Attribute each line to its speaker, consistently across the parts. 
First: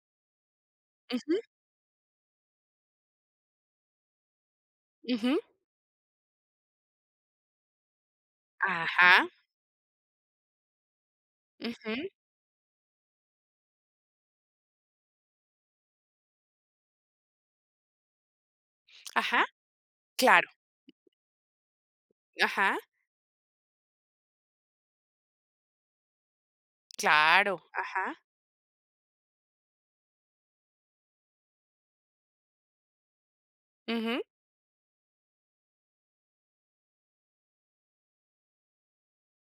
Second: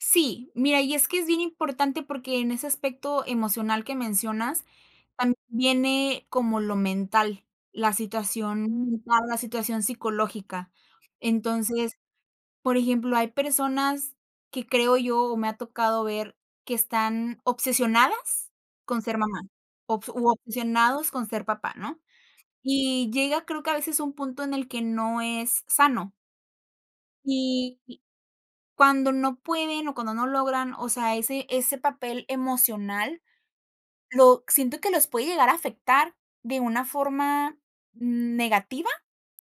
Speaker 1: Sí, mira, y es que es
Speaker 2: Ujú.
Speaker 1: bien importante porque en ese aspecto emocional que mencionas tam
Speaker 2: Ujú.
Speaker 1: viene como lo mental, la situación mental,
Speaker 2: Ajá.
Speaker 1: la situación psicológica. Entonces,
Speaker 2: Ujú.
Speaker 1: por ejemplo, hay personas que creo yo, o me ha tocado ver, que están obsesionadas con ser mamá,
Speaker 2: Ajá,
Speaker 1: obs u
Speaker 2: claro.
Speaker 1: obsesionados con ser papá, ¿no?
Speaker 2: Ajá.
Speaker 1: Y llega, creo que a veces un punto en el que no es sano.
Speaker 2: Claro,
Speaker 1: Y y
Speaker 2: ajá.
Speaker 1: cuando no pueden, o cuando no logran, o sea, ese ese papel emocional,
Speaker 2: Ujú.
Speaker 1: lo siento que los puede llegar a afectar de una forma negativa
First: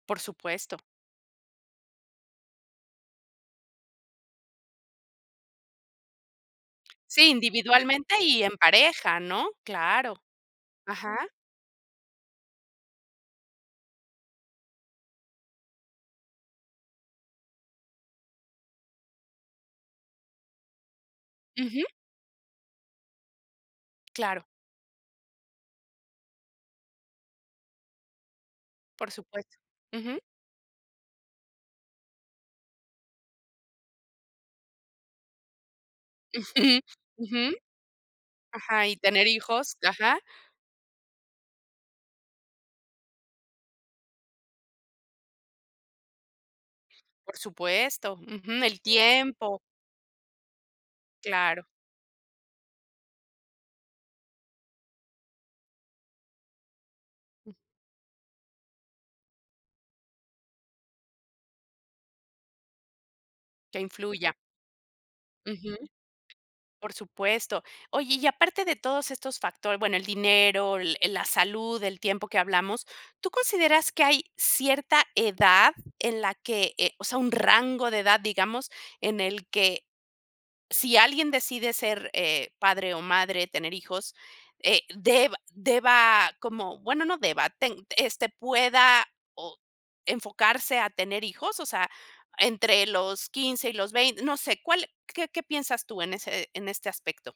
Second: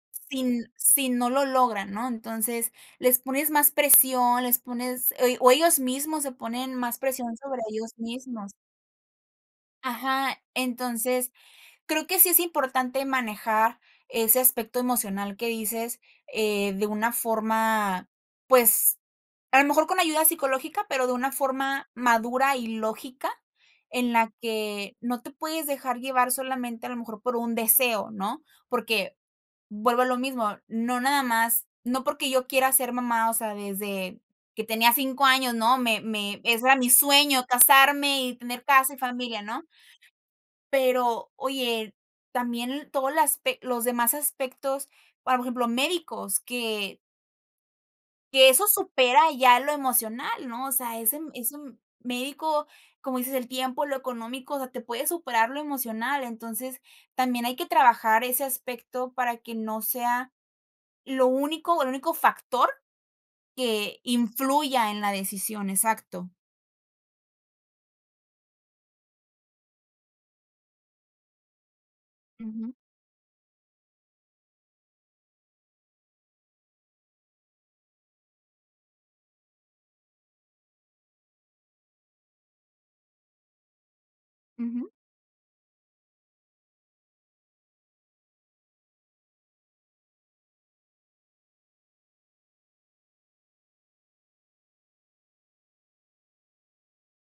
Speaker 2: Por
Speaker 1: sin
Speaker 2: supuesto.
Speaker 1: si no lo logran, ¿no? Entonces, les pones más presión, les pones ell o ellos mismos se ponen más
Speaker 2: Sí,
Speaker 1: presión sobre ellos
Speaker 2: individualmente, y
Speaker 1: mismos.
Speaker 2: en pareja, ¿no? Claro.
Speaker 1: Ajá.
Speaker 2: Ajá.
Speaker 1: Entonces, creo que sí es importante manejar ese aspecto emocional que dices, eh, de una forma, pues, a lo mejor con ayuda psicológica, pero de una
Speaker 2: Ujú.
Speaker 1: forma madura y lógica, en la
Speaker 2: Claro.
Speaker 1: que no te puedes dejar llevar solamente, a lo mejor, por un deseo, ¿no?
Speaker 2: Por
Speaker 1: Porque,
Speaker 2: supuesto.
Speaker 1: vuelvo a lo
Speaker 2: Ujú.
Speaker 1: mismo, no nada más no porque yo quiera ser mamá, o sea, desde que tenía 5 años, ¿no?, me me ese era
Speaker 2: Ujú,
Speaker 1: mi sueño,
Speaker 2: ujú,
Speaker 1: casarme y tener
Speaker 2: ajá,
Speaker 1: casa,
Speaker 2: y
Speaker 1: y
Speaker 2: tener
Speaker 1: familia, ¿no?
Speaker 2: hijos. Ajá.
Speaker 1: Pero, oye, también todo las pec los demás aspectos, ahora por ejemplo, médicos, que
Speaker 2: Por supuesto,
Speaker 1: que
Speaker 2: ujú,
Speaker 1: eso
Speaker 2: el
Speaker 1: supera
Speaker 2: tiempo.
Speaker 1: ya lo emocional, ¿no? O sea, ese
Speaker 2: Claro.
Speaker 1: m médico como dices, el tiempo, lo económico, o sea, te puede superar lo emocional, entonces también hay que trabajar ese aspecto para que no sea lo único el único factor
Speaker 2: Que
Speaker 1: que
Speaker 2: influya.
Speaker 1: influya en la decisión.
Speaker 2: Ujú.
Speaker 1: Exacto.
Speaker 2: Por supuesto. Oye, y aparte de todos estos factor bueno, el dinero, l eh, la salud, el tiempo que
Speaker 1: Ujú.
Speaker 2: hablamos, ¿tú consideras que hay cierta edad en la que eh, o sea, un rango de edad, digamos, en el que si alguien decide ser, eh, padre o madre, tener hijos, eh,
Speaker 1: Ujú.
Speaker 2: deba deba como? Bueno, no deba ten este, ¿pueda, ah, o enfocarse a tener hijos, o sea, entre los 15 y los vein? No sé, ¿cuál qué qué piensas tú en ese en este aspecto?